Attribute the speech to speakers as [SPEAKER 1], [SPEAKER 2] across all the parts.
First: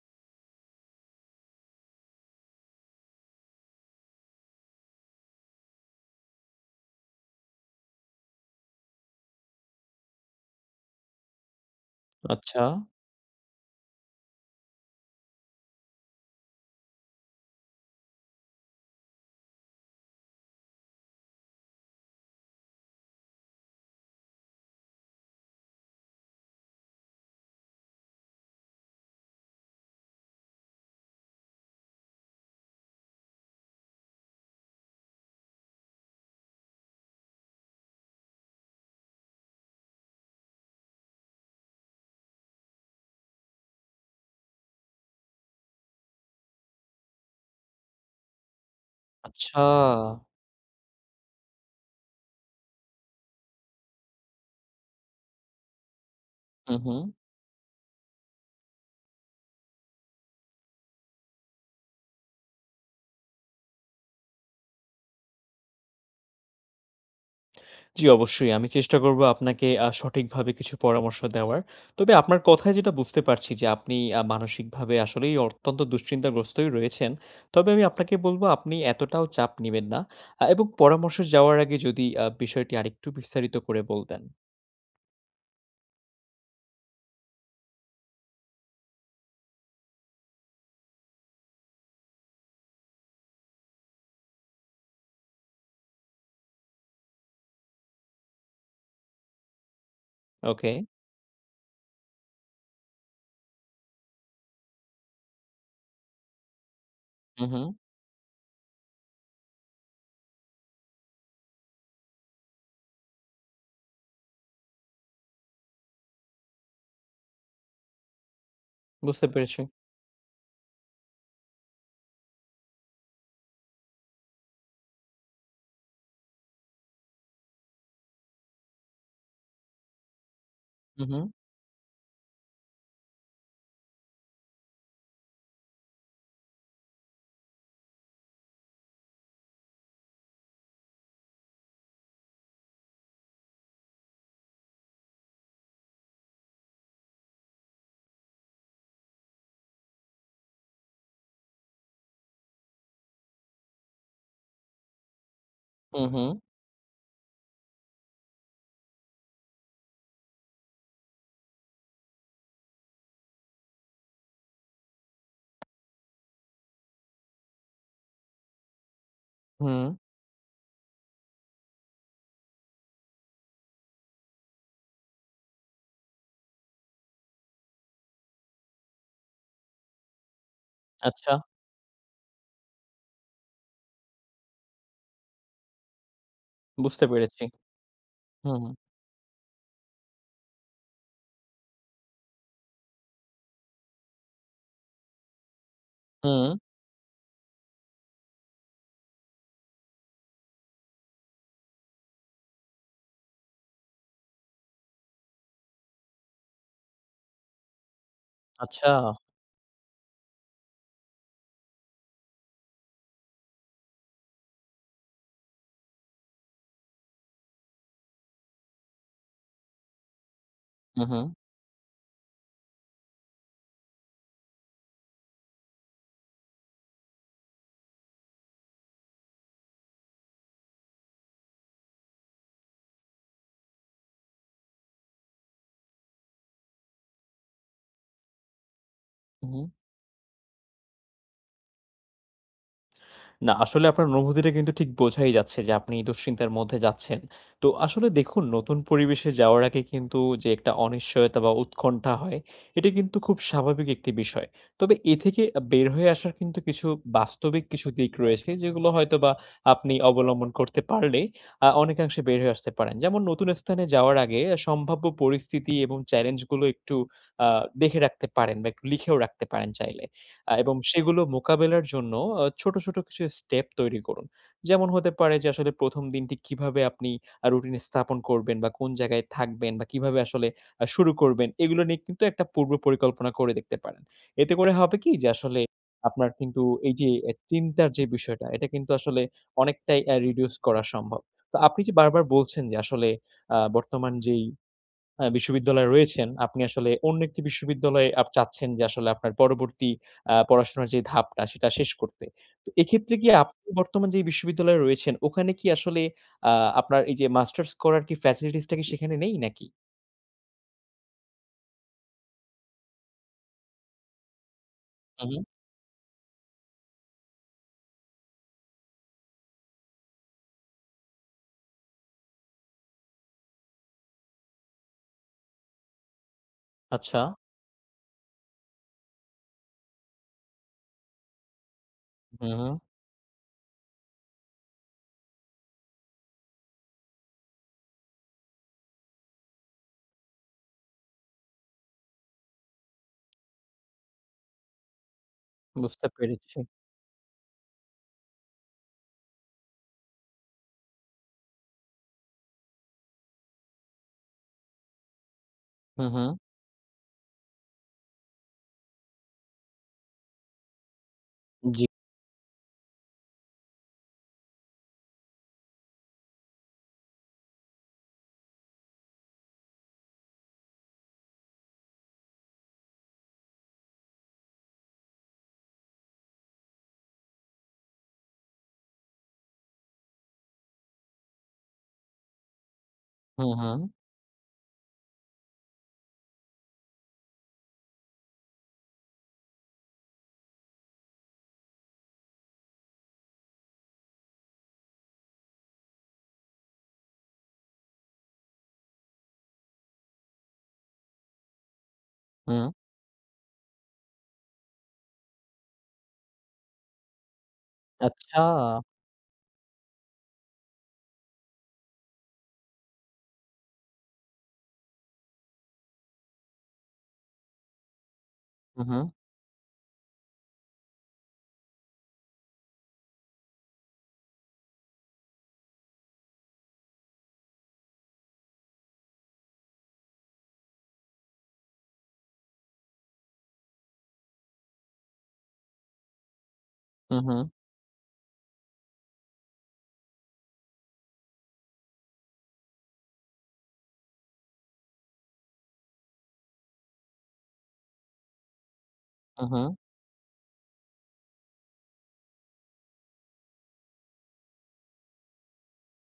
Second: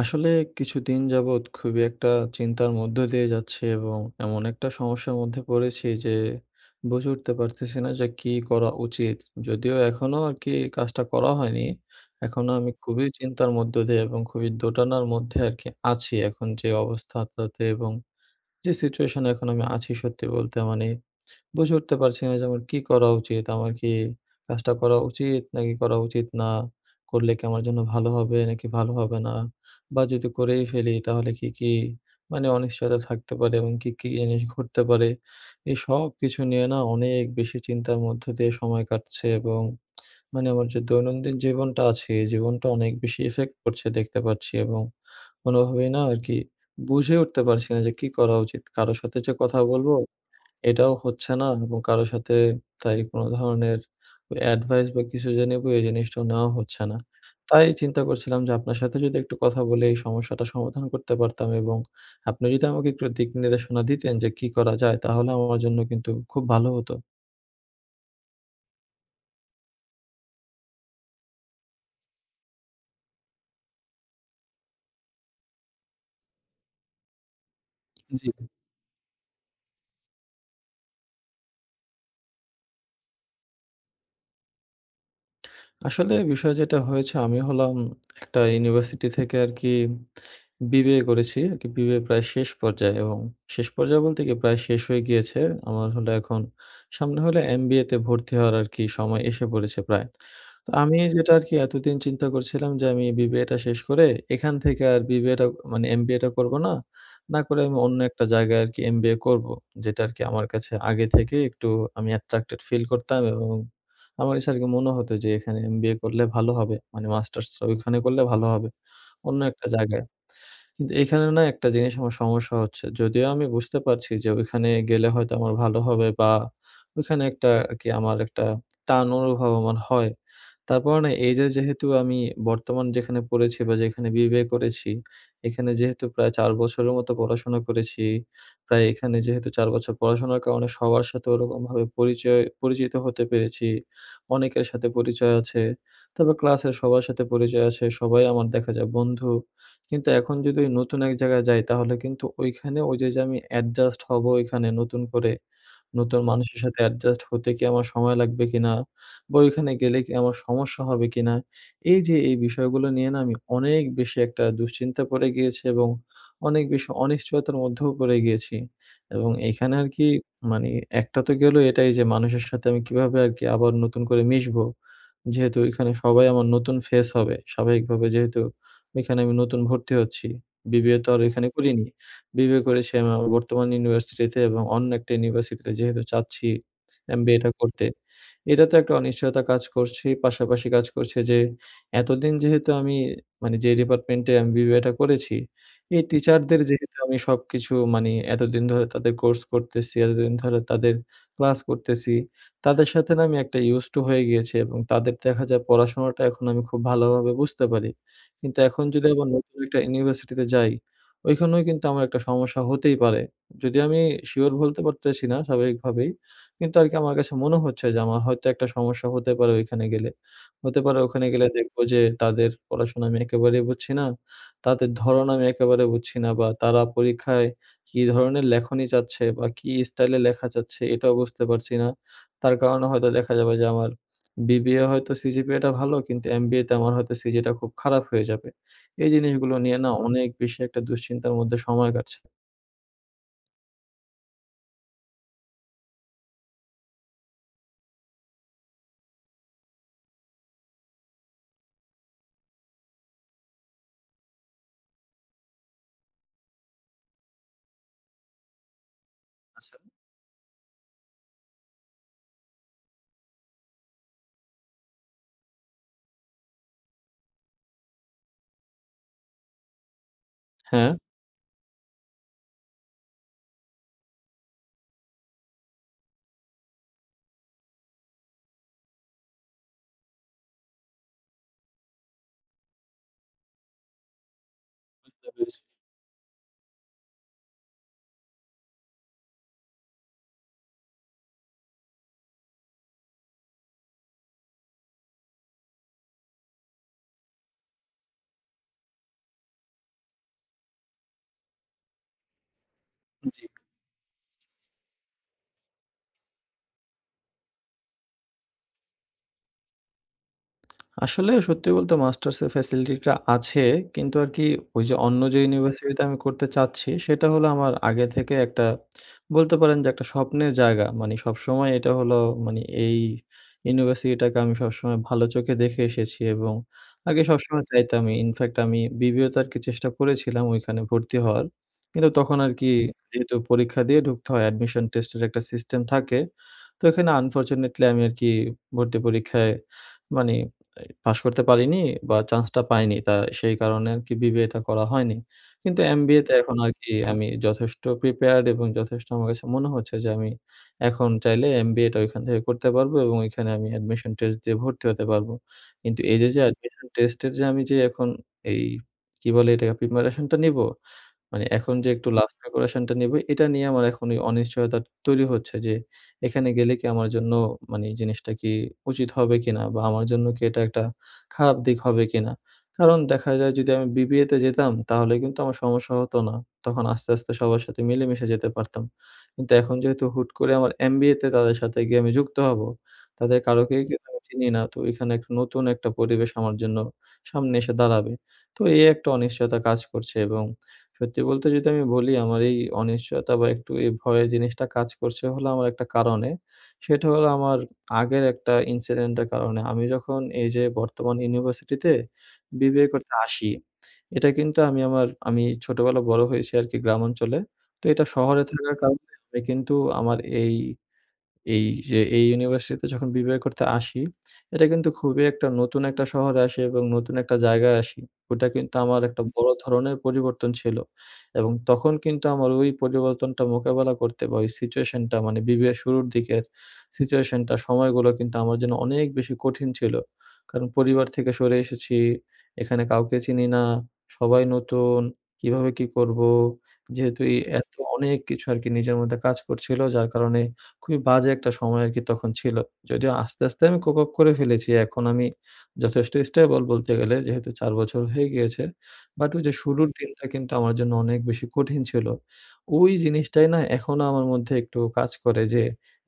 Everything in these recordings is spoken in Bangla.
[SPEAKER 1] আসলে কিছুদিন যাবৎ খুবই একটা চিন্তার মধ্য দিয়ে যাচ্ছি এবং এমন একটা সমস্যার মধ্যে পড়েছি যে, বুঝে উঠতে পারতেছি না যে, কী করা উচিত। যদিও এখনও আর কি কাজটা করা হয়নি এখনো আমি
[SPEAKER 2] আচ্ছা।
[SPEAKER 1] খুবই চিন্তার মধ্য দিয়ে এবং খুবই দোটানার মধ্যে আর কি আছি এখন যে অবস্থাটাতে এবং যে সিচুয়েশনে এখন আমি আছি সত্যি বলতে। মানে বুঝে উঠতে পারছি না যে আমার কী করা উচিত? আমার কি কাজটা করা উচিত নাকি করা উচিত না? করলে কি আমার জন্য ভালো হবে নাকি ভালো হবে না? বা যদি করেই ফেলি তাহলে কী, কী মানে অনিশ্চয়তা থাকতে পারে এবং কী, কী জিনিস ঘটতে পারে। এই সব কিছু নিয়ে না অনেক বেশি চিন্তার মধ্য দিয়ে সময় কাটছে এবং মানে আমার যে দৈনন্দিন জীবনটা আছে, এই জীবনটা অনেক বেশি ইফেক্ট করছে দেখতে পাচ্ছি এবং কোনোভাবেই না আরকি বুঝে উঠতে পারছি না যে কী করা উচিত। কারো সাথে যে কথা
[SPEAKER 2] আচ্ছা।
[SPEAKER 1] বলবো এটাও হচ্ছে না এবং কারো সাথে তাই কোনো ধরনের অ্যাডভাইস বা কিছু যে নেব এই জিনিসটাও নেওয়াও
[SPEAKER 2] হু,
[SPEAKER 1] হচ্ছে না।
[SPEAKER 2] হু।
[SPEAKER 1] তাই চিন্তা করছিলাম যে আপনার সাথে যদি একটু কথা বলি এই সমস্যাটা সমাধান করতে পারতাম এবং আপনি যদি আমাকে একটু দিক নির্দেশনা দিতেন যে কী করা যায় তাহলে আমার জন্য কিন্তু খুব ভালো হতো।
[SPEAKER 2] জি, অবশ্যই। আমি চেষ্টা করব আপনাকে আ সঠিকভাবে কিছু পরামর্শ দেওয়ার। তবে আপনার কথায় যেটা বুঝতে পারছি যে আপনি আ মানসিকভাবে আসলেই অত্যন্ত দুশ্চিন্তাগ্রস্তই রয়েছেন। তবে আমি আপনাকে
[SPEAKER 1] জি,
[SPEAKER 2] বলব,
[SPEAKER 1] জি।
[SPEAKER 2] আপনি এতটাও চাপ নিবেন না। আ এবং পরামর্শে যাওয়ার আগে যদি আ বিষয়টি আরেকটু বিস্তারিত করে বলতেন?
[SPEAKER 1] আসলে বিষয় যেটা হয়েছে, আমি হলাম একটা ইউনিভার্সিটি থেকে আরকি BBA করেছি আরকি, BBA প্রায় শেষ পর্যায়ে। এবং শেষ পর্যায়ে বলতে কি? প্রায় শেষ হয়ে গিয়েছে। আমার হলো এখন সামনে হলো MBA তে ভর্তি হওয়ার আরকি সময় এসে পড়েছে প্রায়। তো
[SPEAKER 2] ওকে।
[SPEAKER 1] আমি যেটা আরকি এতদিন চিন্তা করছিলাম যে আমি BBA টা শেষ করে এখান থেকে আর BBA টা মানে MBA টা করব না। না
[SPEAKER 2] হুম,
[SPEAKER 1] করে
[SPEAKER 2] হুম।
[SPEAKER 1] আমি অন্য একটা জায়গায় আরকি MBA করব, যেটা আরকি আমার কাছে আগে থেকে একটু আমি attracted feel করতাম। এবং আমার কাছে আরকি মনে হতো যে এখানে MBA করলে ভালো হবে। মানে মাস্টার্স ওইখানে করলে ভালো হবে,
[SPEAKER 2] বুঝতে
[SPEAKER 1] অন্য
[SPEAKER 2] পেরেছি।
[SPEAKER 1] একটা জায়গায়। কিন্তু এখানে না একটা জিনিস আমার সমস্যা হচ্ছে। যদিও আমি বুঝতে পারছি যে ওইখানে গেলে হয়তো আমার ভালো হবে বা ওখানে একটা আরকি আমার একটা টান অনুভব আমার হয়। তারপরও
[SPEAKER 2] হুম,
[SPEAKER 1] না,
[SPEAKER 2] হুম।
[SPEAKER 1] এইযে যেহেতু আমি বর্তমান যেখানে পড়েছি, বা যেইখানে BBA করেছি, এখানে যেহেতু প্রায় ৪ বছরের মতো পড়াশোনা করেছি। তাই এখানে যেহেতু ৪ বছর পড়াশোনার কারণে সবার সাথে ওরকমভাবে পরিচয় পরিচিত হতে পেরেছি, অনেকের সাথে পরিচয় আছে। তবে ক্লাসের সবার সাথে পরিচয় আছে, সবাই আমার দেখা যায় বন্ধু। কিন্তু এখন যদি ওই নতুন এক জায়গা যাই, তাহলে কিন্তু ওইখানে ওই যে, যে আমি অ্যাডজাস্ট হব ওইখানে নতুন করে,
[SPEAKER 2] হুম,
[SPEAKER 1] নতুন
[SPEAKER 2] হুম।
[SPEAKER 1] মানুষের সাথে অ্যাডজাস্ট হতে কি আমার সময় লাগবে কিনা? বা ওইখানে গেলে কি আমার সমস্যা হবে কিনা? এই যে এই বিষয়গুলো নিয়ে না, আমি অনেক বেশি একটা দুশ্চিন্তা পড়ে গিয়েছি এবং অনেক বেশি অনিশ্চয়তার মধ্যেও পড়ে গিয়েছি। এবং এখানে
[SPEAKER 2] হুম।
[SPEAKER 1] আরকি মানে একটা তো গেল এটাই যে মানুষের সাথে আমি কীভাবে আরকি আবার নতুন করে মিশবো? যেহেতু ওইখানে সবাই আমার নতুন ফেস হবে। স্বাভাবিকভাবে যেহেতু ওইখানে আমি নতুন ভর্তি হচ্ছি, BBA তো আর
[SPEAKER 2] আচ্ছা।
[SPEAKER 1] ওইখানে করিনি। BBA করেছি আমি আমার বর্তমান ইউনিভার্সিটিতে। এবং অন্য একটা ইউনিভার্সিটিতে যেহেতু চাচ্ছি
[SPEAKER 2] বুঝতে
[SPEAKER 1] MBA
[SPEAKER 2] পেরেছি।
[SPEAKER 1] টা করতে,
[SPEAKER 2] হু,
[SPEAKER 1] এটা
[SPEAKER 2] হু।
[SPEAKER 1] তো একটা অনিশ্চয়তা কাজ করছেই। পাশাপাশি কাজ করছে যে এতদিন যেহেতু আমি মানে যেই ডিপার্টমেন্টে আমি BBA টা করেছি, এই
[SPEAKER 2] হুম।
[SPEAKER 1] টিচারদের যেহেতু আমি সবকিছু মানে এতদিন ধরে তাদের কোর্স করতেছি, এতদিন ধরে তাদের ক্লাস করতেছি, তাদের সাথে না আমি একটা used to হয়ে গিয়েছি। এবং তাদের দেখা যায় পড়াশোনাটা এখন আমি খুব ভালোভাবে বুঝতে পারি। কিন্তু এখন যদি
[SPEAKER 2] আচ্ছা।
[SPEAKER 1] আবার নতুন একটা ইউনিভার্সিটিতে যাই, ওইখানেও কিন্তু আমার একটা সমস্যা হতেই পারে। যদি আমি শিওর বলতে পারতেছি না, স্বাভাবিকভাবেই। কিন্তু আরকি আমার কাছে মনে হচ্ছে যে আমার হয়তো একটা সমস্যা হতে পারে ওইখানে গেলে। হতে পারে
[SPEAKER 2] হুম, হুম।
[SPEAKER 1] ওখানে গেলে দেখবো যে তাদের পড়াশোনা আমি একেবারেই বুঝছি না, তাদের ধরণ আমি একেবারে বুঝছি না, বা তারা পরীক্ষায় কী ধরনের লেখনি চাচ্ছে বা কী স্টাইলে লেখা যাচ্ছে, এটাও বুঝতে পারছি না। তার কারণে হয়তো দেখা যাবে যে আমার BBA হয়তো CGPA টা ভালো, কিন্তু MBA তে আমার হয়তো CGA টা খুব খারাপ হয়ে যাবে। এই
[SPEAKER 2] হুম,
[SPEAKER 1] জিনিসগুলো
[SPEAKER 2] হুম।
[SPEAKER 1] নিয়ে না, অনেক বেশি একটা দুশ্চিন্তার মধ্যে সময় কাটছে।
[SPEAKER 2] না আসলে আপনার অনুভূতিটা কিন্তু ঠিক বোঝাই যাচ্ছে যে আপনি এই দুশ্চিন্তার মধ্যে যাচ্ছেন। তো আসলে দেখুন, নতুন পরিবেশে যাওয়ার আগে কিন্তু যে একটা অনিশ্চয়তা বা উৎকণ্ঠা হয়, এটি কিন্তু খুব স্বাভাবিক একটি বিষয়। তবে এ থেকে আ বের হয়ে আসার কিন্তু কিছু বাস্তবিক কিছু দিক রয়েছে। যেগুলো হয়তোবা
[SPEAKER 1] আচ্ছা।
[SPEAKER 2] আপনি অবলম্বন করতে পারলে আ অনেকাংশে বের হয়ে আসতে পারেন। যেমন নতুন স্থানে যাওয়ার আগে আ সম্ভাব্য পরিস্থিতি এবং চেলেঞ্জ গুলো একটু আ দেখে রাখতে পারেন বা একটু লিখেও রাখতে পারেন চাইলে। আ এবং
[SPEAKER 1] হ্যাঁ।
[SPEAKER 2] সেগুলো মোকাবেলার জন্য আ ছোট, ছোট কিছু স্টেপ তৈরি করুন। যেমন হতে পারে যে আসলে ১ম দিনটি কিভাবে আপনি আ রুটিন স্থাপন করবেন বা কোন জায়গায় থাকবেন বা কিভাবে আসলে আ শুরু করবেন এগুলা নিয়ে কিন্তু একটা পূর্ব পরিকল্পনা করে দেখতে পারেন। এতে করে হবে কি?
[SPEAKER 1] বুঝতে
[SPEAKER 2] যে
[SPEAKER 1] পেরেছি।
[SPEAKER 2] আসলে আপনার কিন্তু এই যে অ্যা চিন্তার যে বিষয়টা, এটা কিন্তু আসলে অনেকটাই অ্যা reduce করা সম্ভব। তো আপনি যে বারবার বলছেন যে আসলে আ বর্তমান যেই অ্যা বিশ্ববিদ্যালয়ে রয়েছেন, আপনি আসলে অন্য একটি বিশ্ববিদ্যালয়ে আপ চাচ্ছেন যে আসলে আপনার পরবর্তী আ পড়াশোনার যেই ধাপটা সেটা শেষ করতে। তো এক্ষেত্রে কি
[SPEAKER 1] জ্বী।
[SPEAKER 2] আপনি বর্তমান যেই বিশ্ববিদ্যালয়ে রয়েছেন, ওখানে কি আসলে আ আপনার এই যে মাস্টার্স করার কি facilities টা কি সেখানে নেই নাকি?
[SPEAKER 1] আসলে সত্যি বলতে মাস্টার্সের ফ্যাসিলিটিটা আছে। কিন্তু আর কি ওই যে অন্য
[SPEAKER 2] হু,
[SPEAKER 1] যে
[SPEAKER 2] হু।
[SPEAKER 1] ইউনিভার্সিটিতে আমি করতে চাচ্ছি সেটা হল আমার আগে থেকে একটা বলতে পারেন যে একটা স্বপ্নের জায়গা মানে সবসময় এটা হল মানে এই ইউনিভার্সিটিটাকে আমি সবসময় ভালো চোখে দেখে এসেছি এবং আগে
[SPEAKER 2] আচ্ছা।
[SPEAKER 1] সবসময় চাইতামই ইনফ্যাক্ট আমি বিবিএ তে আর কি চেষ্টা করেছিলাম ওইখানে ভর্তি হওয়ার কিন্তু তখন
[SPEAKER 2] হু,
[SPEAKER 1] আর কি
[SPEAKER 2] হু।
[SPEAKER 1] যেহেতু পরীক্ষা দিয়ে ঢুকতে হয় অ্যাডমিশন টেস্টের একটা সিস্টেম থাকে তো এখানে আনফরচুনেটলি আমি আর কি ভর্তি পরীক্ষায় মানে পাশ করতে পারিনি বা চান্সটা পাইনি তা সেই কারণে আরকি বিবিএটা করা হয়নি। কিন্তু
[SPEAKER 2] বুঝতে
[SPEAKER 1] এমবিএতে এখন
[SPEAKER 2] পেরেছি।
[SPEAKER 1] আর কি আমি যথেষ্ট প্রিপেয়ার্ড এবং যথেষ্ট আমার কাছে মনে হচ্ছে যে আমি এখন চাইলে এমবিএটা ওইখান থেকে করতে পারবো এবং ওইখানে আমি অ্যাডমিশন টেস্ট দিয়ে ভর্তি হতে পারব। কিন্তু
[SPEAKER 2] হু,
[SPEAKER 1] এই যে
[SPEAKER 2] হু।
[SPEAKER 1] যে অ্যাডমিশন টেস্টের যে আমি যে এখন এই কি বলে এটা প্রিপারেশনটা নিবো মানে এখন
[SPEAKER 2] জ্বী।
[SPEAKER 1] যে একটু লাস্ট ডেকোরেশন টা নেবো এটা নিয়ে আমার এখন অনিশ্চয়তাটা তৈরি হচ্ছে। যে এখানে গেলে কি আমার জন্য মানে জিনিসটা কি উচিত হবে কিনা, বা আমার জন্য কি এটা একটা খারাপ দিক হবে কিনা। কারণ দেখা যায় যদি আমি বিবিএতে যেতাম তাহলে কিন্তু আমার সমস্যা হত না। তখন আস্তে, আস্তে সবার সাথে মিলেমিশে যেতে পারতাম। কিন্তু এখন যেহেতু হুট করে আমার এমবিএতে তাদের সাথে গিয়ে আমি যুক্ত হব, তাদের
[SPEAKER 2] হু,
[SPEAKER 1] কারকেই
[SPEAKER 2] হু।
[SPEAKER 1] কিন্তু আমি চিনি না তো এখানে একটা নতুন একটা পরিবেশ আমার জন্য সামনে এসে দাঁড়াবে তো এই একটা অনিশ্চয়তা কাজ করছে এবং সত্যি বলতে যদি আমি বলি আমার এই অনিশ্চয়তা বা একটু এই ভয়ের জিনিসটা কাজ করছে হল আমার একটা কারণে সেটা হল আমার আগের একটা ইনসিডেন্টের কারণে। আমি যখন এই যে বর্তমান ইউনিভার্সিটিতে
[SPEAKER 2] হু।
[SPEAKER 1] বিবিএ করতে আসি এটা কিন্তু আমি আমার আমি ছোটবেলায় বড় হয়েছি আর কি গ্রামাঞ্চলে তো এটা
[SPEAKER 2] আচ্ছা।
[SPEAKER 1] শহরে থাকার কারণে আমি কিন্তু আমার এই এই যে এই ইউনিভার্সিটিতে যখন বিবিএ করতে আসি এটা কিন্তু খুবই একটা নতুন একটা শহরে আসি এবং নতুন একটা জায়গায় আসি। ওটা কিন্তু
[SPEAKER 2] হু,
[SPEAKER 1] আমার
[SPEAKER 2] হু।
[SPEAKER 1] একটা বড় ধরনের পরিবর্তন ছিল এবং তখন কিন্তু আমার ওই পরিবর্তনটা মোকাবিলা করতে বা ওই সিচুয়েশনটা মানে বিবিএর শুরুর দিকের সিচুয়েশনটা সময়গুলো কিন্তু আমার জন্য অনেক বেশি কঠিন ছিল। কারণ পরিবার থেকে সরে এসেছি। এখানে কাউকে চিনি না। সবাই নতুন। কীভাবে কি করবো?
[SPEAKER 2] হু,
[SPEAKER 1] যেহেতু এই
[SPEAKER 2] হু।
[SPEAKER 1] এত অনেক কিছু আরকি নিজের মধ্যে কাজ করছিলো যার কারণে খুবই বাজে একটা সময় আরকি তখন ছিল। যদিও আস্তে, আস্তে আমি কোপআপ করে ফেলেছি এখন আমি যথেষ্ট স্টেবল বলতে গেলে। যেহেতু ৪ বছর হয়ে গিয়েছে। বাট ওই
[SPEAKER 2] উ
[SPEAKER 1] যে
[SPEAKER 2] হু।
[SPEAKER 1] শুরুর দিনটা কিন্তু আমার জন্য অনেক বেশি কঠিন ছিল। ওই জিনিসটাই না এখনো আমার মধ্যে একটু কাজ করে যে,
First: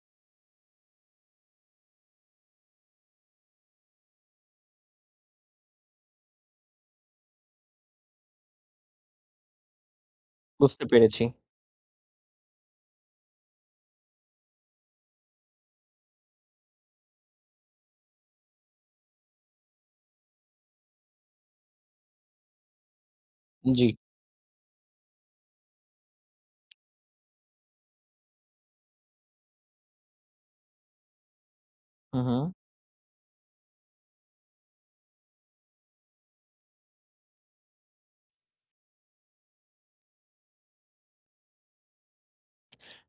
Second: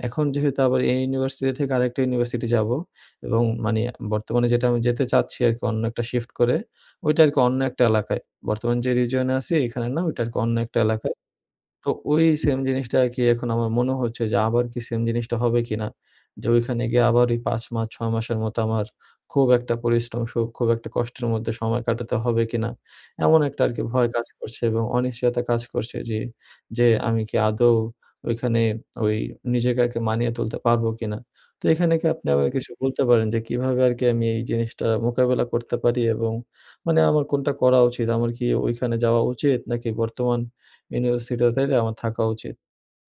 [SPEAKER 1] এখন যেহেতু আবার এই ইউনিভার্সিটি থেকে আরেকটা ইউনিভার্সিটি যাবো, এবং মানে বর্তমানে যেটা আমি যেতে চাচ্ছি আরকি অন্য একটা শিফট করে ওইটা আরকি অন্য একটা এলাকায়। বর্তমানে যে রিজিয়নে আছি এখানে না ওইটা আর কি অন্য একটা
[SPEAKER 2] বুঝতে
[SPEAKER 1] এলাকায়।
[SPEAKER 2] পেরেছি।
[SPEAKER 1] তো ওই সেম জিনিসটা আর কি এখন আমার মনে হচ্ছে যে আবার কি সেম জিনিসটা হবে কিনা। যে ঐখানে গিয়ে আবার ওই ৫ মাস ৬ মাসের মতো আমার খুব একটা পরিশ্রম সুখ খুব একটা কষ্টের মধ্যে সময় কাটাতে হবে কিনা। এমন একটা আরকি
[SPEAKER 2] জ্বি।
[SPEAKER 1] ভয় কাজ করছে এবং অনিশ্চয়তা কাজ করছে যে, যে আমি আমি কি আদৌ ওইখানে ওই নিজেকে মানিয়ে তুলতে পারবো কিনা। তো এখানে কি
[SPEAKER 2] হু,
[SPEAKER 1] আপনি আমাকে
[SPEAKER 2] হু।
[SPEAKER 1] কিছু বলতে পারেন, যে কিভাবে আরকি আমি এই জিনিসটা মোকাবেলা করতে পারি? এবং মানে আমার কোনটা করা উচিত? আমার কি ঐখানে যাওয়া উচিত? নাকি বর্তমান ইউনিভার্সিটি টাতে আমার থাকা উচিত?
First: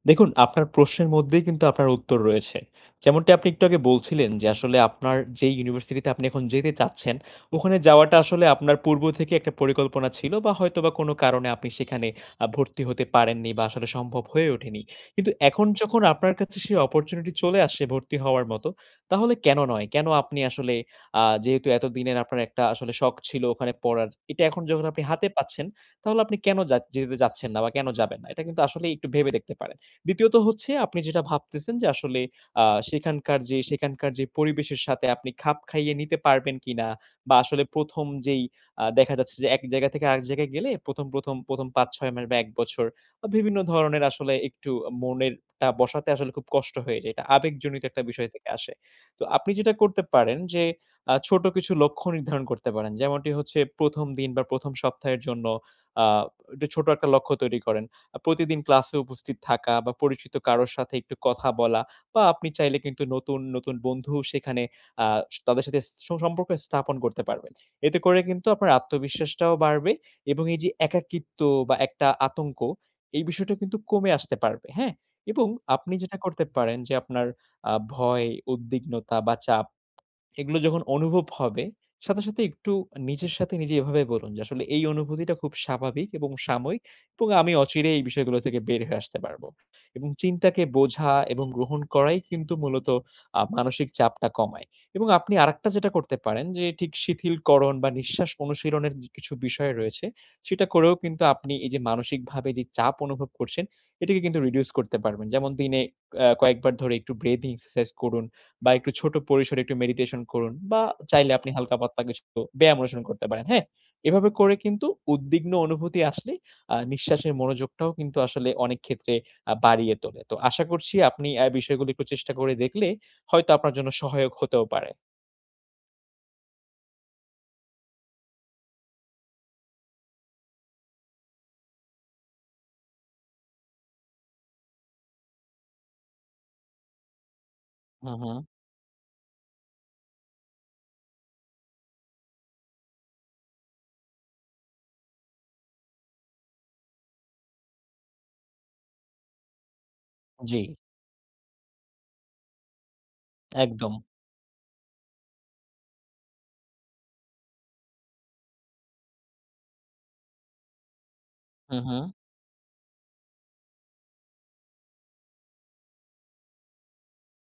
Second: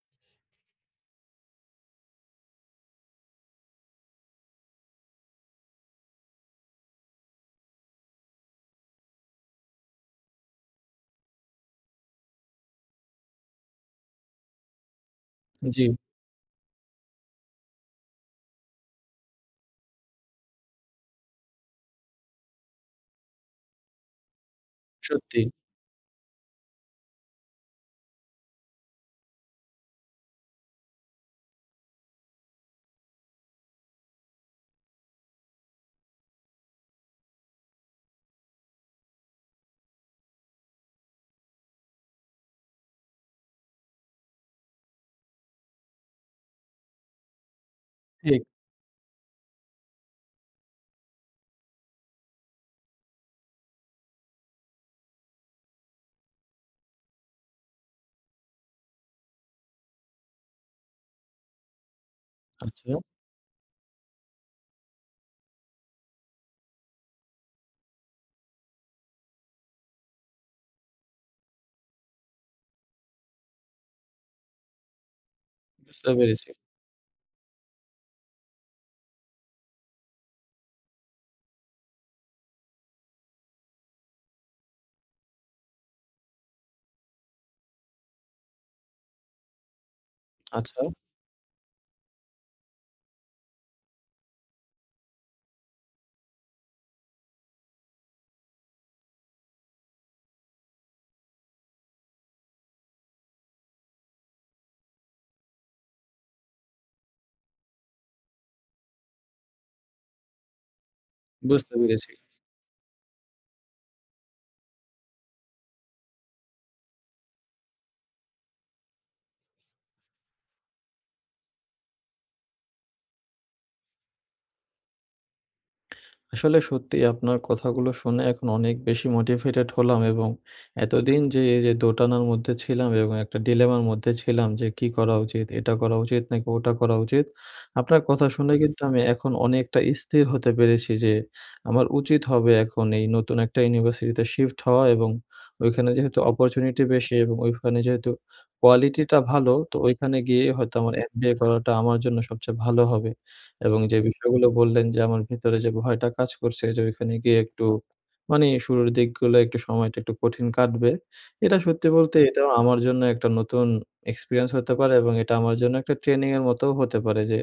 [SPEAKER 2] দেখুন আপনার প্রশ্নের মধ্যেই কিন্তু আপনার উত্তর রয়েছে। যেমনটা আপনি একটু আগে বলছিলেন যে, আসলে আপনার যেই ইউনিভার্সিটি তে আপনি এখন যেতে চাচ্ছেন ওখানে যাওয়াটা আসলে আপনার পূর্ব থেকে একটা পরিকল্পনা ছিল, বা হয়তোবা কোন কারণে আপনি সেখানে আ ভর্তি হতে পারেননি বা আসলে সম্ভব হয়ে ওঠেনি। কিন্তু এখন
[SPEAKER 1] জ্বী।
[SPEAKER 2] যখন আপনার কাছে সেই অপরচুনিটি চলে আসছে ভর্তি হওয়ার মতো, তাহলে কেন নয়? কেন আপনি আসলে আ যেহেতু এতদিনের আপনার একটা আসলে শখ ছিল ওখানে পড়ার, এটা এখন যখন আপনি হাতে
[SPEAKER 1] সত্যি।
[SPEAKER 2] পাচ্ছেন তাহলে আপনি কেন জাচ যেতে যাচ্ছেন না বা কেন যাবেন না? এটা কিন্তু আসলে একটু ভেবে দেখতে পারেন। ২য় ত হচ্ছে, আপনি যেটা ভাবতেছেন যে আসলে আ সেখানকার যে সেখানকার যে পরিবেশের সাথে আপনি খাপ খাইয়ে নিতে পারবেন কিনা বা আসলে ১ম যেই আ দেখা যাচ্ছে যে এক জায়গা থেকে আরেক জায়গায় গেলে প্রথম, প্রথম, ১ম ৫ ৬ মাস বা ১ বছর বা বিভিন্ন ধরণের আসলে একটু মনেরটা বসাতে আসলে খুব কষ্ট হয়ে যায়। এটা আবেগজনিত একটা বিষয়
[SPEAKER 1] ঠিক।
[SPEAKER 2] থেকে আসে। তো আপনি যেটা করতে পারেন যে, আ ছোট কিছু লক্ষ্য নির্ধারণ করতে পারেন। যেমনটি হচ্ছে ১ম দিন বা ১ম সপ্তাহের জন্য আ ছোট একটা লক্ষ্য তৈরি করেন। আ প্রতিদিন ক্লাসে উপস্থিত থাকা বা পরিচিত কারো সাথে একটু কথা বলা বা আপনি চাইলে
[SPEAKER 1] আচ্ছা।
[SPEAKER 2] কিন্তু নতুন, নতুন বন্ধু সেখানে আ তাদের সাথে সুসম্পর্ক স্থাপন করতে পারবেন। এতে করে কিন্তু আপনার আত্মবিশ্বাসটাও বাড়বে এবং এই যে একাকিত্ব বা একটা আতঙ্ক এই বিষয়টা কিন্তু কমে আসতে পারবে। হ্যাঁ? এবং আপনি
[SPEAKER 1] বুঝতে
[SPEAKER 2] যেটা করতে
[SPEAKER 1] পেরেছি।
[SPEAKER 2] পারেন যে আপনার আ ভয়, উদ্বিগ্নতা বা চাপ এগুলো যখন অনুভব হবে, সাথে, সাথে একটু নিজের সাথে নিজে এভাবে বলুন যে, আসলে এই অনুভূতিটা খুব স্বাভাবিক এবং সাময়িক এবং আমি অচিরে এই বিষয়গুলো থেকে বের হয়ে আসতে পারবো। এবং চিন্তাকে
[SPEAKER 1] আচ্ছা।
[SPEAKER 2] বোঝা এবং গ্রহণ করাই কিন্তু মূলত আপ মানসিক চাপটা কমায়। এবং আপনি আরেকটা যেটা করতে পারেন যে, ঠিক শিথিলকরণ বা নিঃশ্বাস অনুশীলনের কিছু বিষয় রয়েছে, সেটা করেও কিন্তু আপনি এই যে মানসিকভাবে চাপ অনুভব করছেন, এটিকে কিন্তু রিডিউস করতে পারবেন। যেমন দিনে এ কয়েকবার ধরে একটু ব্রেথিং এক্সারসাইজ করুন বা একটু ছোট পরিসরে একটু মেডিটেশন করুন বা চাইলে আপনি
[SPEAKER 1] বুঝতে
[SPEAKER 2] হালকা পাতলা
[SPEAKER 1] পেরেছি।
[SPEAKER 2] কিছু ব্যায়াম অনুসরণ করতে পারেন। হ্যাঁ? এভাবে করে কিন্তু উদ্বিগ্ন অনুভূতি আসলে আ নিঃশ্বাসের মনোযোগটাও কিন্তু আসলে অনেক ক্ষেত্রে আ বাড়িয়ে তোলে। তো আশা করছি আপনি এই বিষয়গুলো এ একটু চেষ্টা করে দেখলে হয়তো আপনার জন্য সহায়ক হতেও পারে।
[SPEAKER 1] আসলে সত্যিই আপনার কথাগুলো শুনে এখন অনেক বেশি মোটিভেটেড হলাম এবং এতদিন যে এই যে দোটানার মধ্যে ছিলাম এবং একটা ডিলেমার মধ্যে ছিলাম যে কী করা উচিত? এটা করা উচিত নাকি ওটা করা উচিত? আপনার
[SPEAKER 2] হুম,
[SPEAKER 1] কথা
[SPEAKER 2] হুঁ।
[SPEAKER 1] শুনে কিন্তু আমি এখন অনেকটা স্থির হতে পেরেছি যে, আমার উচিত হবে এখন এই নতুন একটা ইউনিভার্সিটিতে শিফট হওয়া, এবং ওইখানে যেহেতু অপরচুনিটি বেশি এবং ওইখানে যেহেতু কোয়ালিটিটা ভালো তো ওইখানে গিয়েই হয়তো
[SPEAKER 2] জ্বী।
[SPEAKER 1] আমার MBA করাটা আমার জন্য সবচেয়ে ভালো হবে। এবং যে
[SPEAKER 2] একদম।
[SPEAKER 1] বিষয়গুলো বললেন যে, আমার ভিতরে যে ভয়টা কাজ করছে যে ওইখানে গিয়ে একটু, মানে শুরুর দিকগুলো একটু সময়টা একটু কঠিন কাটবে। এটা
[SPEAKER 2] হুম,
[SPEAKER 1] সত্যি
[SPEAKER 2] হুঁ।
[SPEAKER 1] বলতে এটাও আমার জন্য একটা নতুন এক্সপেরিয়েন্স হতে পারে এবং এটা আমার জন্য একটা ট্রেনিংয়ের মতোও হতে পারে যে,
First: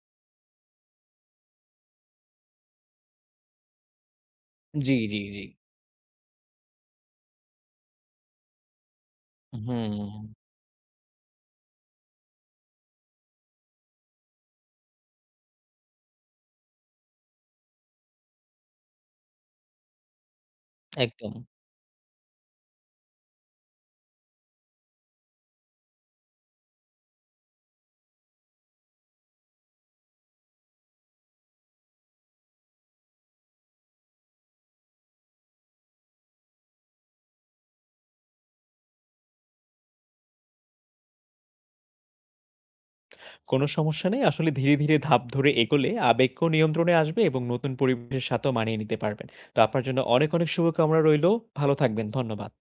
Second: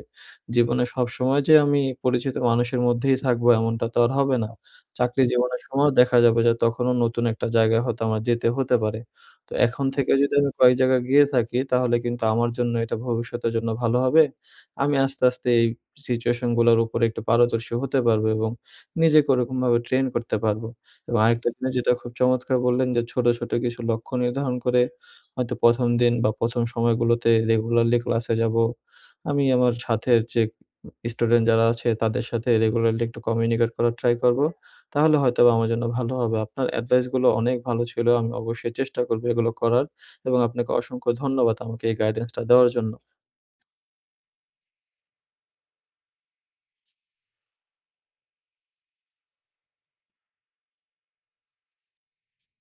[SPEAKER 1] জীবনে সবসময় যে আমি পরিচিত মানুষের মধ্যেই থাকবো এমনটা তো আর হবে না,
[SPEAKER 2] জ্বি,
[SPEAKER 1] চাকরি
[SPEAKER 2] জ্বি, জ্বি।
[SPEAKER 1] জীবনের সময়ও দেখা যাবে যে তখনও নতুন একটা জায়গায় হয়তো আমার যেতে হতে পারে। তো এখন থেকে যদি
[SPEAKER 2] হুম।
[SPEAKER 1] আমি কয়েক জায়গায় গিয়ে থাকি তাহলে কিন্তু আমার জন্য এটা ভবিষ্যতের জন্য ভালো হবে। আমি আস্তে, আস্তে এই সিচুয়েশনগুলোর উপরে একটু পারদর্শী হতে পারবো এবং নিজেকে ওরকমভাবে ট্রেন করতে পারবো এবং
[SPEAKER 2] একদম।
[SPEAKER 1] আরেকটা জিনিস যেটা খুব চমৎকার বললেন যে ছোটো, ছোটো কিছু লক্ষ্য নির্ধারণ করে হয়তো ১ম দিন বা ১ম সময়গুলোতে রেগুলারলি ক্লাসে যাবো। আমি আমার সাথের যে স্টুডেন্ট যারা আছে তাদের সাথে রেগুলারলি একটু কমিউনিকেট করার ট্রাই করবো, তাহলে হয়তোবা আমার জন্য ভালো হবে। আপনার অ্যাডভাইসগুলো অনেক ভালো ছিল। আমি অবশ্যই চেষ্টা করবো এগুলো করার এবং আপনাকে অসংখ্য ধন্যবাদ আমাকে এই গাইডেন্সটা দেওয়ার জন্য।
[SPEAKER 2] কোন সমস্যা নেই। আসলে ধীরে, ধীরে ধাপ ধরে এগোলে আবেগ কো নিয়ন্ত্রণে আসবে এবং নতুন পরিবেশের সাথেও মানিয়ে নিতে পারবেন। তো আপনার জন্য অনেক, অনেক শুভকামনা রইলেও। ভালো থাকবেন, ধন্যবাদ।